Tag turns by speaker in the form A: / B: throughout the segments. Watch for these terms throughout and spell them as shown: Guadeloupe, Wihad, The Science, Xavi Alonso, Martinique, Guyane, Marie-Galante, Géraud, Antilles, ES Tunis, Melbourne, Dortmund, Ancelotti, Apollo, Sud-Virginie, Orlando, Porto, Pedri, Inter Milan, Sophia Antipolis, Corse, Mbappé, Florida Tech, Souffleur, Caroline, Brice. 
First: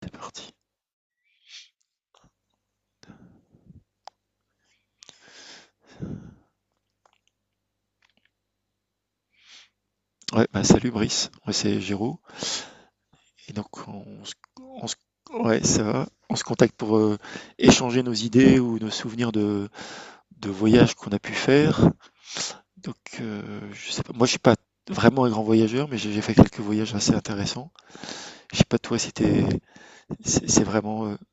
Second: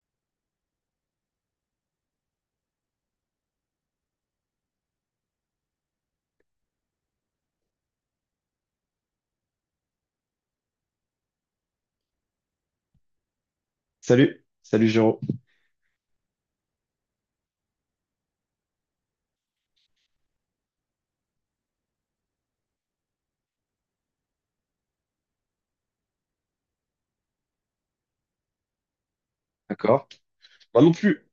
A: C'est parti. Ouais, bah salut Brice, ouais, c'est Géraud. Et donc on se,
B: Salut,
A: on
B: salut
A: se-
B: Géraud.
A: ouais, ça va. On se contacte pour échanger nos idées ou nos souvenirs de voyages qu'on a pu faire. Donc je sais pas, moi je suis pas vraiment un grand voyageur, mais j'ai fait quelques voyages assez intéressants. Je sais pas toi si t'es,
B: D'accord.
A: c'est
B: Moi non
A: vraiment
B: plus,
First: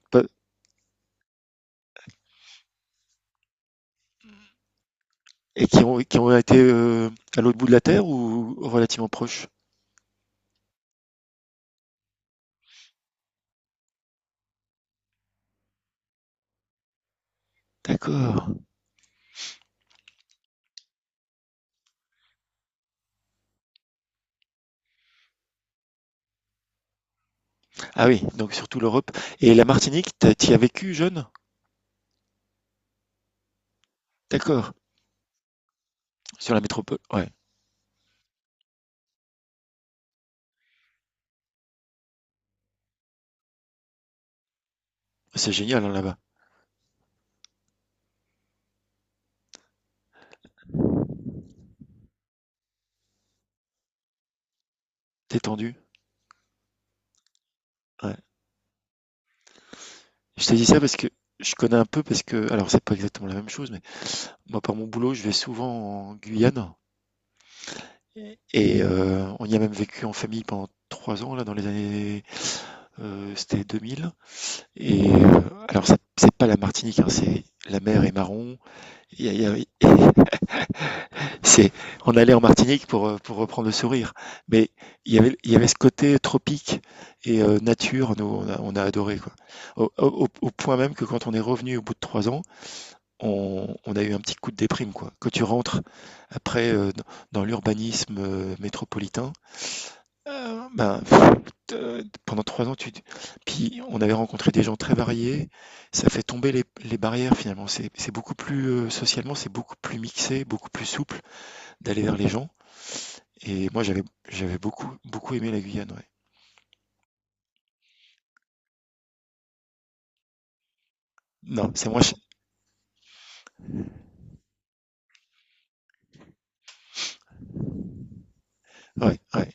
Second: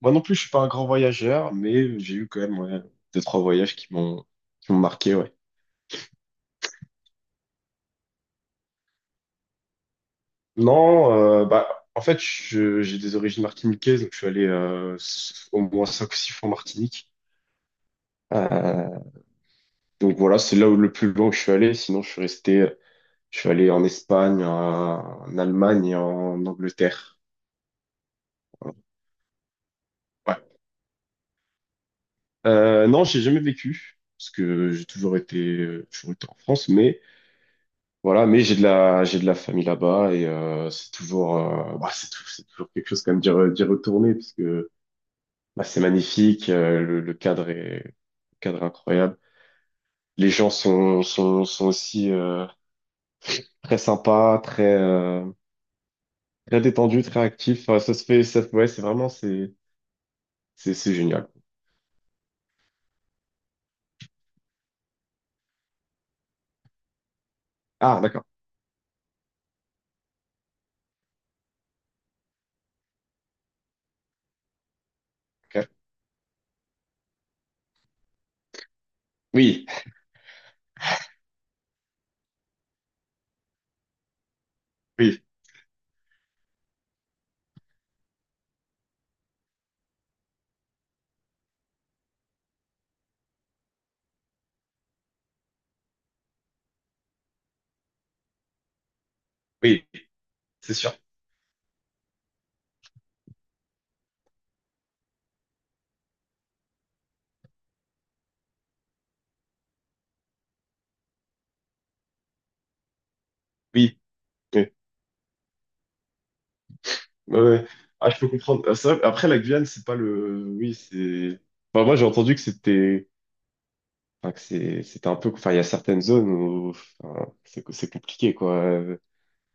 B: moi non
A: pas-
B: plus, je suis pas un grand voyageur, mais j'ai eu quand même, ouais, deux, trois voyages qui m'ont marqué, ouais.
A: et qui ont été à l'autre bout de la terre ou relativement proches.
B: Non, bah en fait, j'ai des origines martiniquaises, donc je suis allé au moins cinq ou six fois en Martinique.
A: D'accord.
B: Euh, donc voilà, c'est là où le plus loin que je suis allé. Sinon, je suis resté, je suis allé en Espagne, en Allemagne et en Angleterre.
A: Ah oui, donc
B: Voilà.
A: surtout l'Europe et la Martinique,
B: Ouais.
A: t'y as vécu jeune?
B: Non, j'ai jamais vécu parce que
A: D'accord.
B: j'ai toujours été en
A: Sur la
B: France,
A: métropole.
B: mais
A: Ouais.
B: voilà, mais j'ai de la famille là-bas et c'est toujours, bah, c'est toujours quelque chose quand même d'y retourner parce que
A: C'est
B: bah, c'est
A: génial, hein, là-bas.
B: magnifique, le cadre est incroyable. Les gens sont aussi très sympas, très,
A: Détendu.
B: très détendus, très actifs. Enfin, ça se
A: Ouais.
B: fait, ça, ouais, c'est vraiment,
A: Je te dis ça
B: c'est
A: parce que
B: génial.
A: je connais un peu parce que, alors c'est pas exactement la même chose, mais moi par mon boulot, je vais souvent en Guyane
B: Ah, d'accord.
A: et on y a même vécu en famille pendant 3 ans là dans les années, c'était 2000. Et
B: Ok.
A: alors c'est pas la Martinique, hein, c'est la mer est marron. Il y a,
B: Oui,
A: c'est, on allait en Martinique pour reprendre le sourire. Mais
B: oui,
A: il y avait ce côté tropique et nature, nous, on a adoré, quoi. Au, au point même que quand on est revenu au bout de 3 ans, on a eu un petit coup de déprime, quoi. Quand tu rentres après dans, l'urbanisme métropolitain,
B: oui, c'est sûr.
A: ben, pff, pendant 3 ans, tu... puis on avait rencontré des gens très variés. Ça fait tomber les barrières finalement. C'est beaucoup plus, socialement, c'est beaucoup plus mixé, beaucoup plus souple d'aller vers les gens. Et moi,
B: Oui,
A: j'avais
B: oui,
A: beaucoup beaucoup aimé la Guyane, ouais.
B: ouais, ouais. Ah, je peux comprendre. Ah, ça, après, la Guyane, c'est pas le, oui, c'est.
A: Non,
B: Enfin,
A: c'est
B: moi,
A: moi
B: j'ai
A: cher.
B: entendu que c'était, enfin, que c'est, c'était un peu, enfin, il y a certaines zones où, enfin, c'est compliqué, quoi.
A: Ouais, ouais.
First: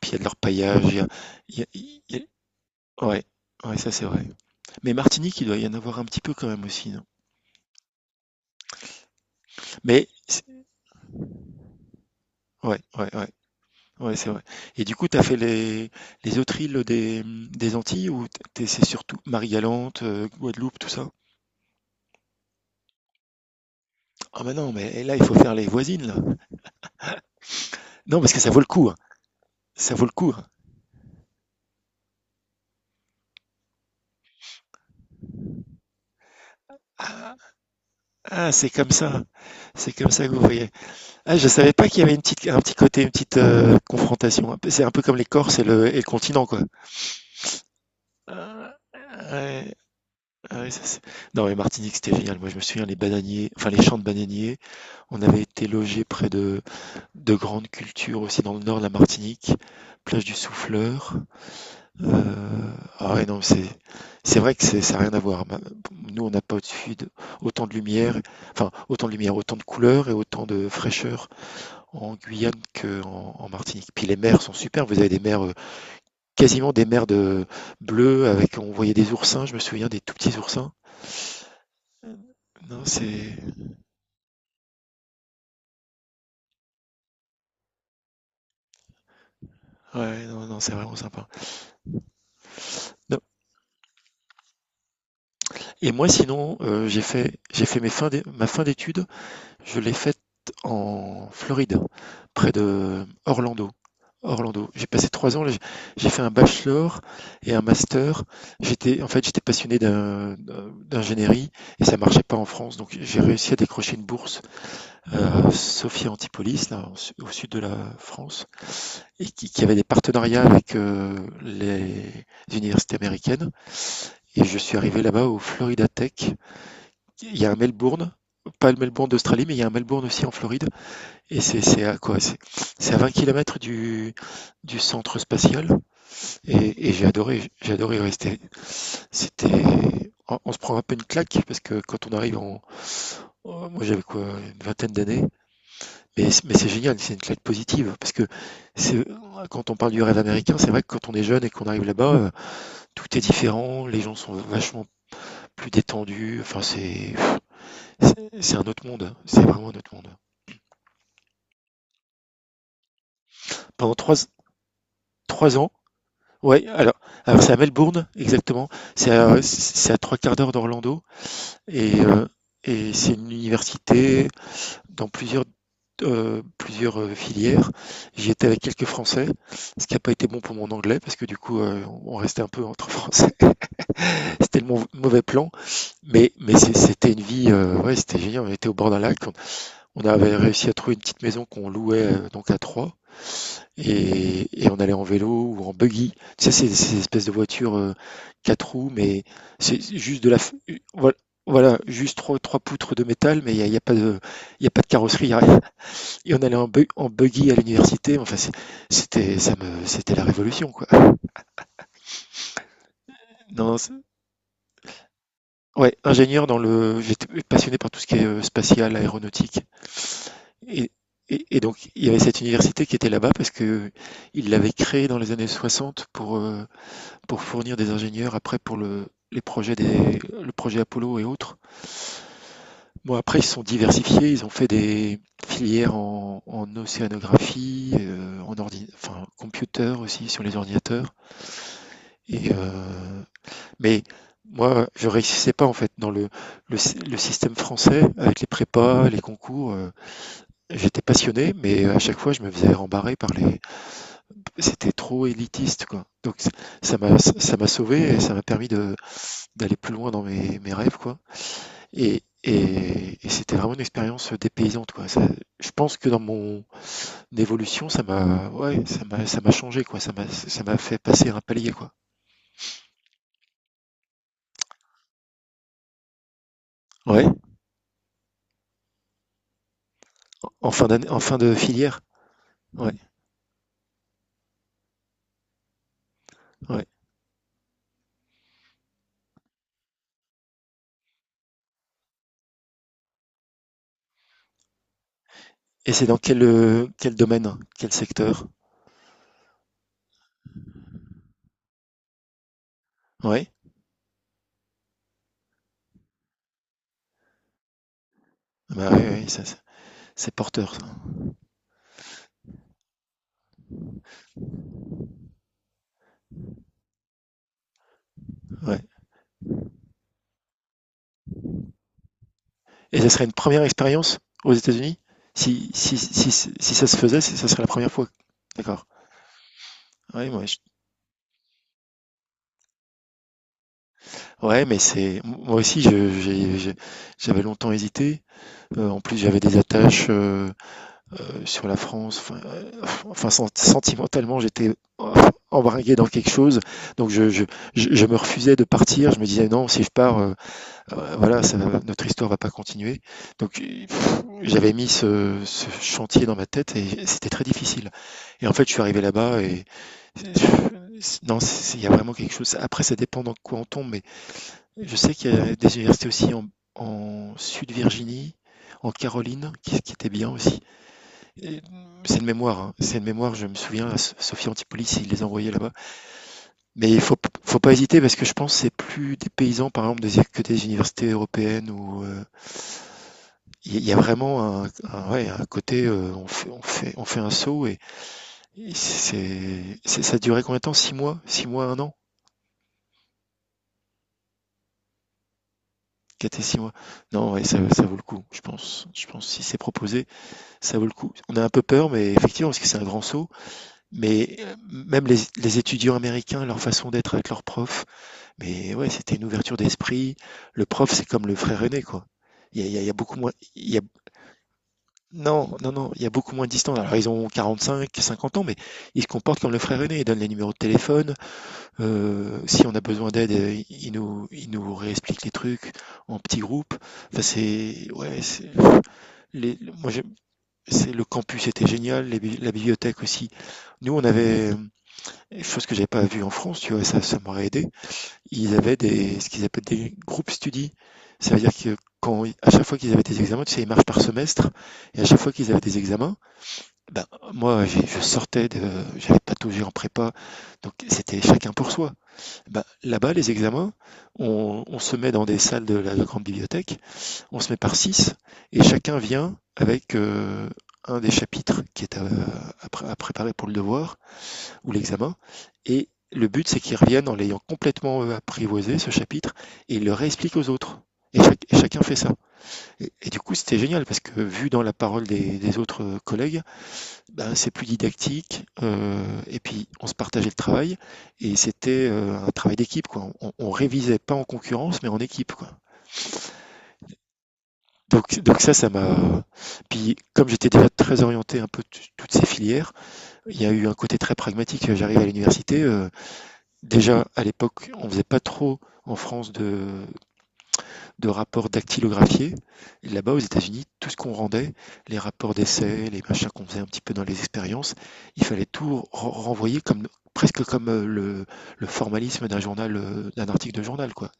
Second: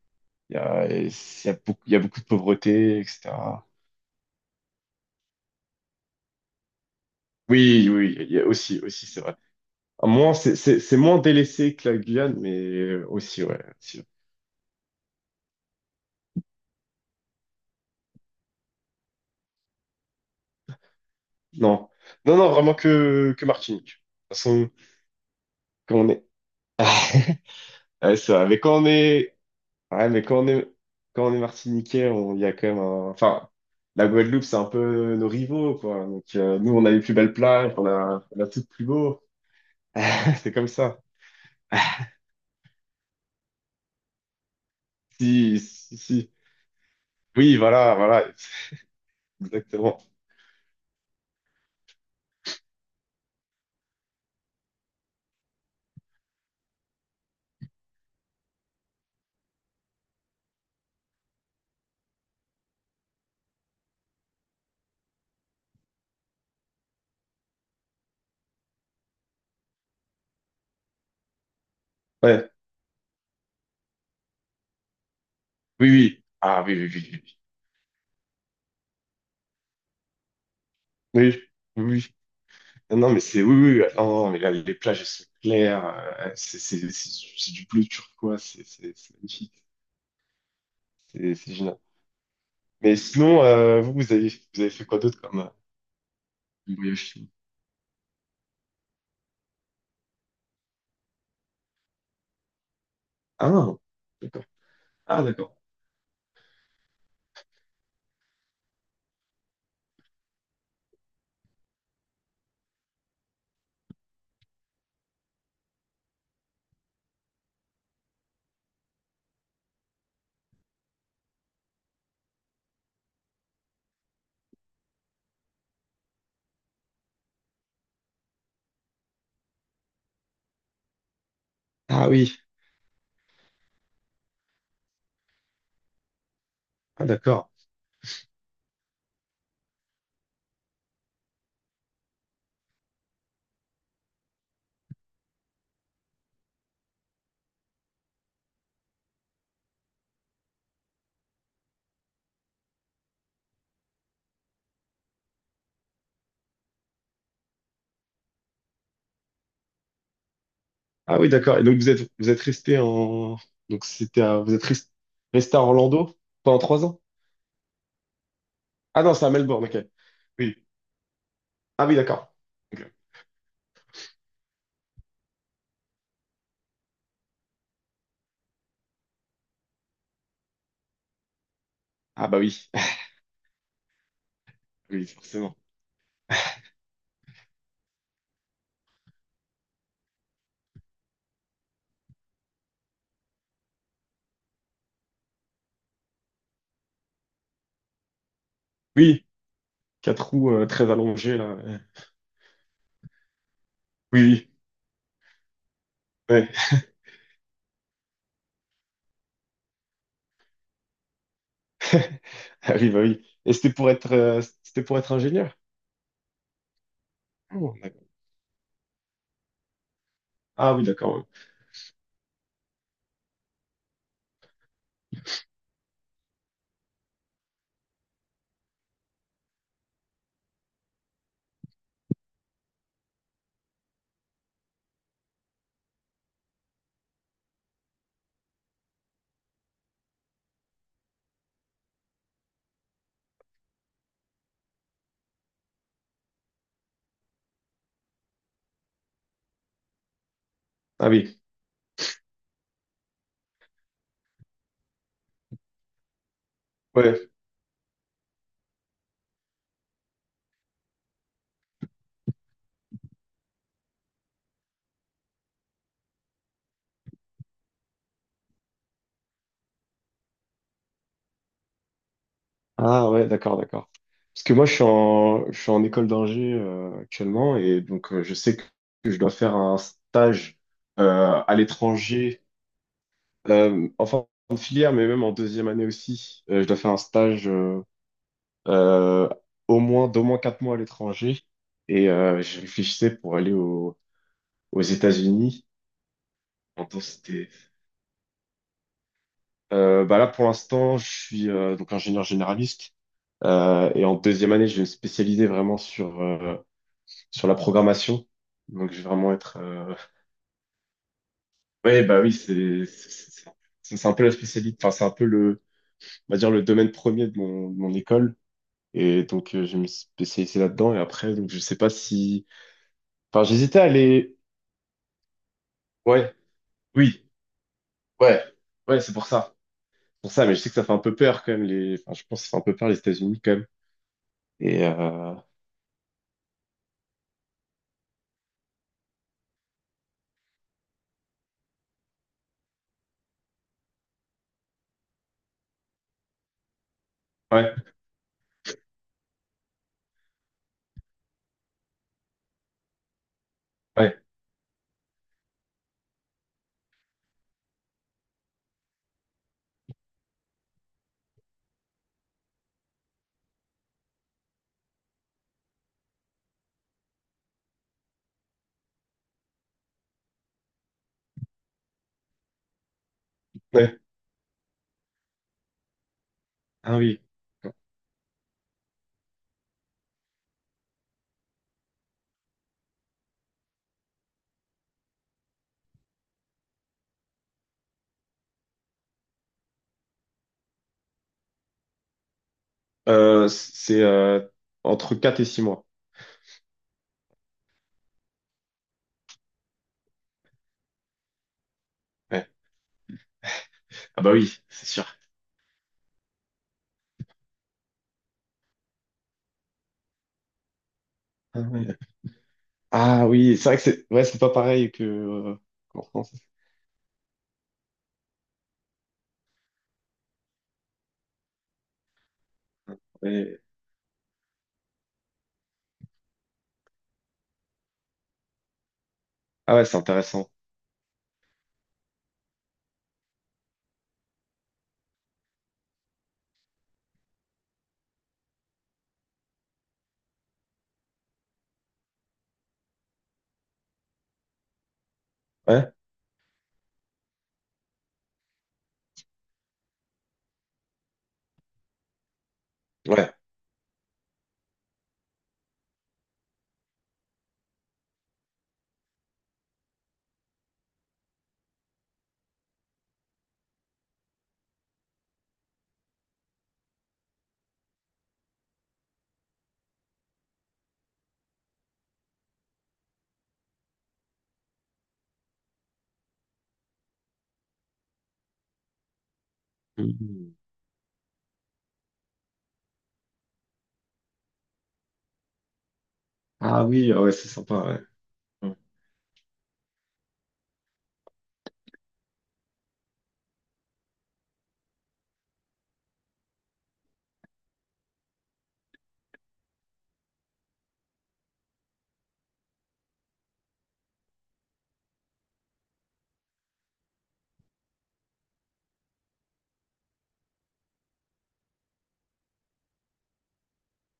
A: Puis il y a de
B: Il y
A: l'orpaillage,
B: a,
A: il y a,
B: il
A: il y a-
B: il y a
A: il y
B: beaucoup de pauvreté,
A: ouais,
B: etc.
A: ouais, ça c'est vrai. Mais Martinique, il doit y en avoir un petit peu quand même aussi, non?
B: Oui, oui, il y a aussi, aussi, c'est vrai. À
A: Mais
B: moins,
A: c'est-
B: c'est moins délaissé que la Guyane,
A: ouais,
B: mais
A: ouais, ouais,
B: aussi, ouais, aussi.
A: ouais, c'est vrai. Et du coup, t'as fait les autres îles des Antilles ou t'es c'est surtout Marie-Galante, Guadeloupe, tout ça?
B: Non, non, non, vraiment que Martinique. De toute
A: Ah bah
B: façon,
A: non, mais là, il faut faire les
B: quand
A: voisines
B: on
A: là.
B: est, ouais,
A: Non,
B: c'est
A: parce que
B: vrai,
A: ça vaut
B: mais
A: le
B: quand on
A: coup, hein.
B: est,
A: Ça vaut
B: ouais,
A: le
B: mais
A: coup, hein.
B: quand on est martiniquais, on, il y a quand même un... Enfin, la Guadeloupe, c'est un peu nos rivaux, quoi. Donc, nous, on a les plus belles plages, on a
A: Ah,
B: tout de
A: c'est
B: plus
A: comme
B: beau.
A: ça. C'est comme ça que vous
B: C'est comme
A: voyez.
B: ça.
A: Ah, je savais pas qu'il y avait une petite, un petit côté, une petite confrontation. C'est un peu comme les Corses
B: Si,
A: et
B: si,
A: le
B: si.
A: continent, quoi.
B: Oui, voilà, voilà.
A: Ah, ouais,
B: Exactement.
A: ouais, ça, non, mais Martinique, c'était génial. Moi, je me souviens, les bananiers, enfin, les champs de bananiers, on avait été logés près de grandes cultures aussi dans le nord de la Martinique, plage du Souffleur. Euh, ah ouais, non, c'est vrai que c'est, ça n'a rien à voir. Nous, on n'a pas au-dessus de, autant de lumière, enfin, autant de lumière, autant de couleurs et autant de fraîcheur en
B: Ouais.
A: Guyane qu'en en Martinique. Puis les mers sont super. Vous avez des mers,
B: Oui, oui. Ah,
A: quasiment
B: oui,
A: des
B: oui,
A: mers
B: oui, oui.
A: de bleues avec, on voyait des oursins. Je me souviens des tout petits oursins.
B: Oui, oui, oui.
A: Non,
B: Non, non, mais
A: c'est
B: c'est... Oui, oui. Non, non, mais là, les plages, elles sont claires. C'est du bleu turquoise. C'est magnifique.
A: ouais, non, non, c'est vraiment sympa.
B: C'est génial. Mais
A: Non.
B: sinon, vous avez fait quoi d'autre comme
A: Et moi, sinon,
B: voyage?
A: j'ai fait mes ma fin d'études. Je l'ai faite en Floride, près de Orlando.
B: Ah, d'accord.
A: Orlando. J'ai passé
B: Ah,
A: 3 ans là,
B: d'accord.
A: j'ai fait un bachelor et un master. J'étais, en fait, j'étais passionné d'ingénierie et ça marchait pas en France, donc j'ai réussi à décrocher une bourse à Sophia Antipolis, là, au au sud de la France, et qui avait des partenariats avec les universités américaines. Et je suis arrivé là-bas au Florida Tech. Il y a un Melbourne, pas le Melbourne d'Australie, mais il y a un Melbourne aussi en Floride. Et c'est à
B: Ah
A: quoi? C'est
B: oui.
A: c'est à 20 kilomètres du centre spatial et
B: Ah, d'accord.
A: j'ai adoré rester. C'était, on se prend un peu une claque parce que quand on arrive en, oh, moi j'avais quoi, une vingtaine d'années, mais, mais c'est génial, c'est une claque positive parce que c'est, quand on parle du rêve américain, c'est vrai que quand on est jeune et qu'on arrive là-bas, tout est différent, les gens sont vachement plus détendus, enfin c'est, c'est un autre monde, c'est vraiment un autre monde.
B: Ah oui, d'accord. Et donc, vous êtes resté en. Donc,
A: Pendant trois,
B: c'était à... resté
A: trois
B: à
A: ans,
B: Orlando pendant
A: ouais,
B: trois
A: alors,
B: ans?
A: alors c'est à Melbourne, exactement.
B: Ah non, c'est à Melbourne, ok.
A: C'est à 3/4 d'heure
B: Oui.
A: d'Orlando
B: Ah oui,
A: et, euh,
B: d'accord. Ok.
A: et c'est une université dans plusieurs, plusieurs filières. J'y étais avec quelques Français, ce qui n'a pas été bon pour mon anglais parce que du coup, on
B: Ah bah
A: restait un peu
B: oui.
A: entre Français. C'était le
B: Oui,
A: mauvais plan,
B: forcément.
A: mais c'était une vie, ouais, c'était génial. On était au bord d'un lac, on avait réussi à trouver une petite maison qu'on louait donc à trois et on allait en vélo ou en buggy. Tu sais, ces, ces espèces de voitures quatre roues, mais
B: Oui,
A: c'est juste
B: quatre
A: de la.
B: roues très
A: Voilà,
B: allongées, là.
A: voilà,
B: Ouais.
A: juste trois poutres de métal, mais il n'y a, il y a pas de,
B: Oui,
A: il y a pas de carrosserie, il y a rien. Et on
B: oui. Ouais.
A: allait en, en buggy à l'université. Enfin, c'était, ça me, c'était la révolution, quoi.
B: Ah oui, bah oui. Et
A: Non, non,
B: c'était pour être ingénieur?
A: ouais, ingénieur dans le. J'étais
B: Oh,
A: passionné par tout
B: d'accord.
A: ce qui est spatial, aéronautique.
B: Ah oui,
A: Et,
B: d'accord, ouais.
A: et donc, il y avait cette université qui était là-bas parce que il l'avait créée dans les années 60 pour, pour fournir des ingénieurs après pour le les projets des le projet Apollo et autres. Bon, après, ils se sont diversifiés, ils ont fait des filières en, en océanographie, en ordi, enfin, computer aussi sur les ordinateurs. Et, mais moi, je réussissais pas en fait dans le système français avec les prépas, les concours, j'étais
B: Ah oui.
A: passionné, mais à chaque fois, je me faisais rembarrer par les. C'était trop élitiste, quoi. Donc, ça m'a
B: Ouais.
A: ça m'a sauvé et ça m'a permis de, d'aller plus loin dans mes, mes rêves, quoi. Et c'était vraiment une expérience dépaysante, quoi. Je pense que dans mon évolution, ça m'a, ouais, ça m'a changé, quoi. Ça m'a fait passer un palier, quoi.
B: Ah ouais, d'accord, d'accord. Parce que moi, je suis en école d'ingé
A: Ouais.
B: actuellement et donc je sais que je dois faire un stage
A: En fin d'année, en fin de
B: à
A: filière.
B: l'étranger,
A: Ouais,
B: en fin de filière, mais même en deuxième année aussi. Je dois
A: ouais.
B: faire un stage euh, au moins d'au moins quatre mois à l'étranger et je réfléchissais pour aux États-Unis.
A: Et c'est dans quel,
B: En
A: quel
B: densité.
A: domaine, quel secteur?
B: Bah là, pour l'instant, je suis donc ingénieur généraliste
A: Ouais.
B: et en deuxième année, je vais me spécialiser vraiment sur sur la programmation.
A: Bah
B: Donc, je vais
A: ouais, ouais,
B: vraiment
A: ça,
B: être.
A: c'est porteur, ça.
B: Ouais, bah oui, c'est un peu la spécialité. Enfin, c'est un peu le, on va dire le domaine premier de de mon école.
A: Ouais.
B: Et donc, je me suis spécialisé là-dedans. Et après, donc, je sais pas si.
A: Et ça serait une
B: Enfin,
A: première
B: j'hésitais à
A: expérience
B: aller.
A: aux États-Unis? Si, si, si,
B: Ouais,
A: si ça se faisait,
B: oui,
A: ça serait la première fois.
B: ouais,
A: D'accord.
B: ouais, c'est pour ça. C'est
A: Ouais,
B: pour
A: moi,
B: ça, mais je sais que ça fait un peu peur quand même. Les... Enfin, je pense que ça fait un peu peur les États-Unis quand même.
A: ouais, mais
B: Et
A: c'est moi aussi j'avais longtemps hésité. En plus, j'avais des attaches sur la France. Enfin, enfin, sentimentalement, j'étais euh, embringué dans quelque chose. Donc, je,
B: ouais,
A: je me refusais de partir. Je me disais non, si je pars, voilà, notre histoire va pas continuer. Donc,
B: ouais,
A: pff, j'avais mis ce, ce chantier dans ma tête et c'était très difficile. Et en fait, je suis arrivé là-bas et non, il y a vraiment quelque chose. Après, ça dépend dans quoi on tombe, je sais qu'il y a des universités aussi en, en Sud-Virginie, en Caroline, qui étaient bien aussi. Et c'est de mémoire, hein, c'est de mémoire, je me souviens, la
B: ouais.
A: Sophie Antipolis, il les envoyait là-bas. Mais
B: Ah
A: il faut,
B: oui.
A: faut pas hésiter parce que je pense que c'est plus des paysans, par exemple, que des universités européennes où il y a vraiment un, ouais, un côté, on fait, on fait, on fait un saut et c'est, ça durait combien de temps? 6 mois? 6 mois, 1 an?
B: C'est entre 4 et 6 mois.
A: 4 et 6 mois? Non, ouais, ça vaut le coup, je pense. Je pense que si c'est proposé. Ça vaut le coup. On a un peu peur, mais
B: Ouais.
A: effectivement, parce que c'est un grand saut.
B: Ah bah
A: Mais
B: oui, c'est sûr.
A: même les étudiants américains, leur façon d'être avec leurs profs, mais ouais, c'était une ouverture d'esprit. Le prof, c'est comme le
B: Ah
A: frère aîné,
B: ouais.
A: quoi. Il y a, il y a beaucoup
B: Ah
A: moins.
B: oui, c'est
A: Il y
B: vrai
A: a,
B: que c'est, ouais, c'est pas pareil que
A: non, non, non, il
B: qu'en
A: y a
B: France.
A: beaucoup moins de distance. Alors, ils ont 45, 50 ans, mais ils se comportent comme le frère aîné. Ils donnent les numéros de téléphone. Si on a besoin d'aide,
B: Mais-
A: ils nous réexpliquent les trucs en petits groupes. Enfin, c'est. Ouais, c'est. Les-
B: ah ouais,
A: moi,
B: c'est intéressant.
A: c'est le campus était génial, les la bibliothèque aussi. Nous, on avait, chose que j'avais pas vue en France, tu vois, ça m'aurait aidé. Ils avaient des, ce qu'ils appellent des groupes study. Ça veut dire que quand, à chaque fois qu'ils avaient des examens, tu sais, ils marchent par semestre, et à chaque fois qu'ils avaient des
B: Ouais,
A: examens, ben, moi, je sortais de, j'avais pataugé en prépa, donc c'était chacun pour soi. Ben, là-bas, les
B: ouais.
A: examens, on se met dans des salles de la grande bibliothèque, on se met par six, et chacun vient avec un des chapitres qui est à, à préparer pour le devoir ou l'examen, et le but c'est qu'ils reviennent en l'ayant complètement apprivoisé, ce chapitre, et ils le réexpliquent aux autres. Et, et chacun fait ça. Et du coup, c'était génial parce que vu dans la parole des autres collègues, ben, c'est plus didactique, et puis, on se partageait le
B: Mhm.
A: travail. Et c'était un travail d'équipe, quoi. On révisait pas en concurrence, mais en équipe, quoi.
B: Ah oui, ah ouais, c'est sympa, ouais.
A: Donc ça, ça
B: Ouais.
A: m'a puis comme j'étais déjà très orienté un peu t toutes ces filières, il y a eu un côté très pragmatique, j'arrive à l'université, déjà à l'époque, on faisait pas trop en France de rapports dactylographiés et là-bas, aux États-Unis, tout ce qu'on rendait, les rapports d'essais, les machins qu'on faisait un petit peu dans les expériences, il fallait tout renvoyer comme presque comme, le formalisme d'un journal, d'un article de journal, quoi.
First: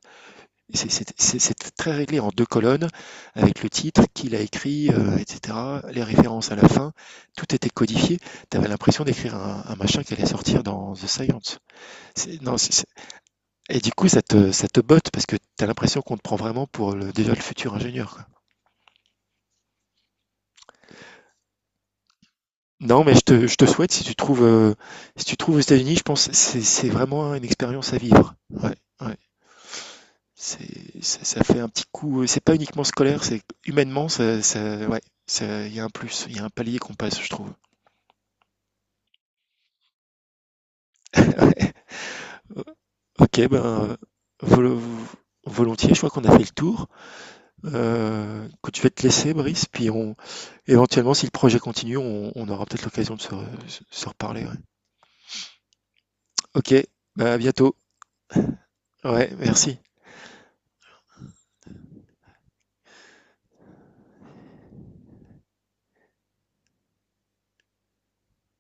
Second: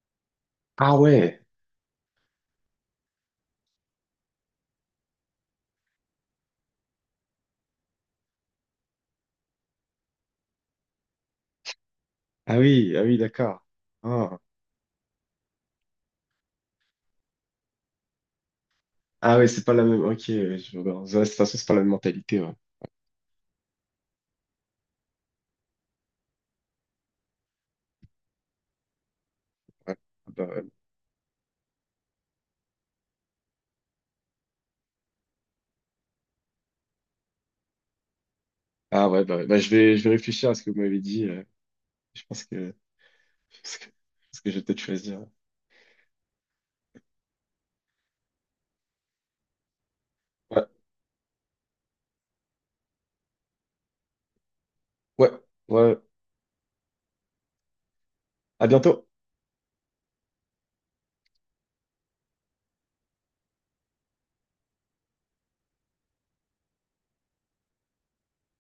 B: Ah ouais,
A: C'est très réglé en deux colonnes, avec le titre, qui l'a écrit, etc. Les références à la fin, tout était codifié. Tu avais l'impression d'écrire un machin qui allait sortir dans The Science. Non,
B: ah oui, ah oui, d'accord.
A: et du coup,
B: Ah,
A: ça te botte parce que tu as l'impression qu'on te prend vraiment pour le, déjà le futur ingénieur, quoi.
B: ah ouais, c'est pas la même. Ok, ouais, je... vois. Ouais, de toute façon, c'est pas la même mentalité. Ouais.
A: Non, mais je te souhaite, si tu trouves, si tu trouves aux États-Unis, je pense que c'est vraiment une expérience à vivre. Ouais, ouais.
B: Ouais. Ah bah, ouais,
A: C'est ça ça fait un petit coup, c'est pas uniquement scolaire, c'est humainement, ça ça ouais, ça il y a un plus, il y a un palier qu'on passe, je trouve.
B: ah ouais. Bah, je vais réfléchir à ce que vous m'avez dit. Je pense que,
A: OK,
B: je
A: ben,
B: pense que je vais
A: volo
B: peut-être choisir.
A: volontiers, je crois qu'on a fait le tour. Écoute, je vais te laisser Brice, puis on
B: Ouais,
A: éventuellement, si le projet continue, on aura peut-être l'occasion de se se reparler, ouais.
B: ouais, ouais.
A: OK, ben à bientôt.
B: À bientôt.
A: Ouais, merci.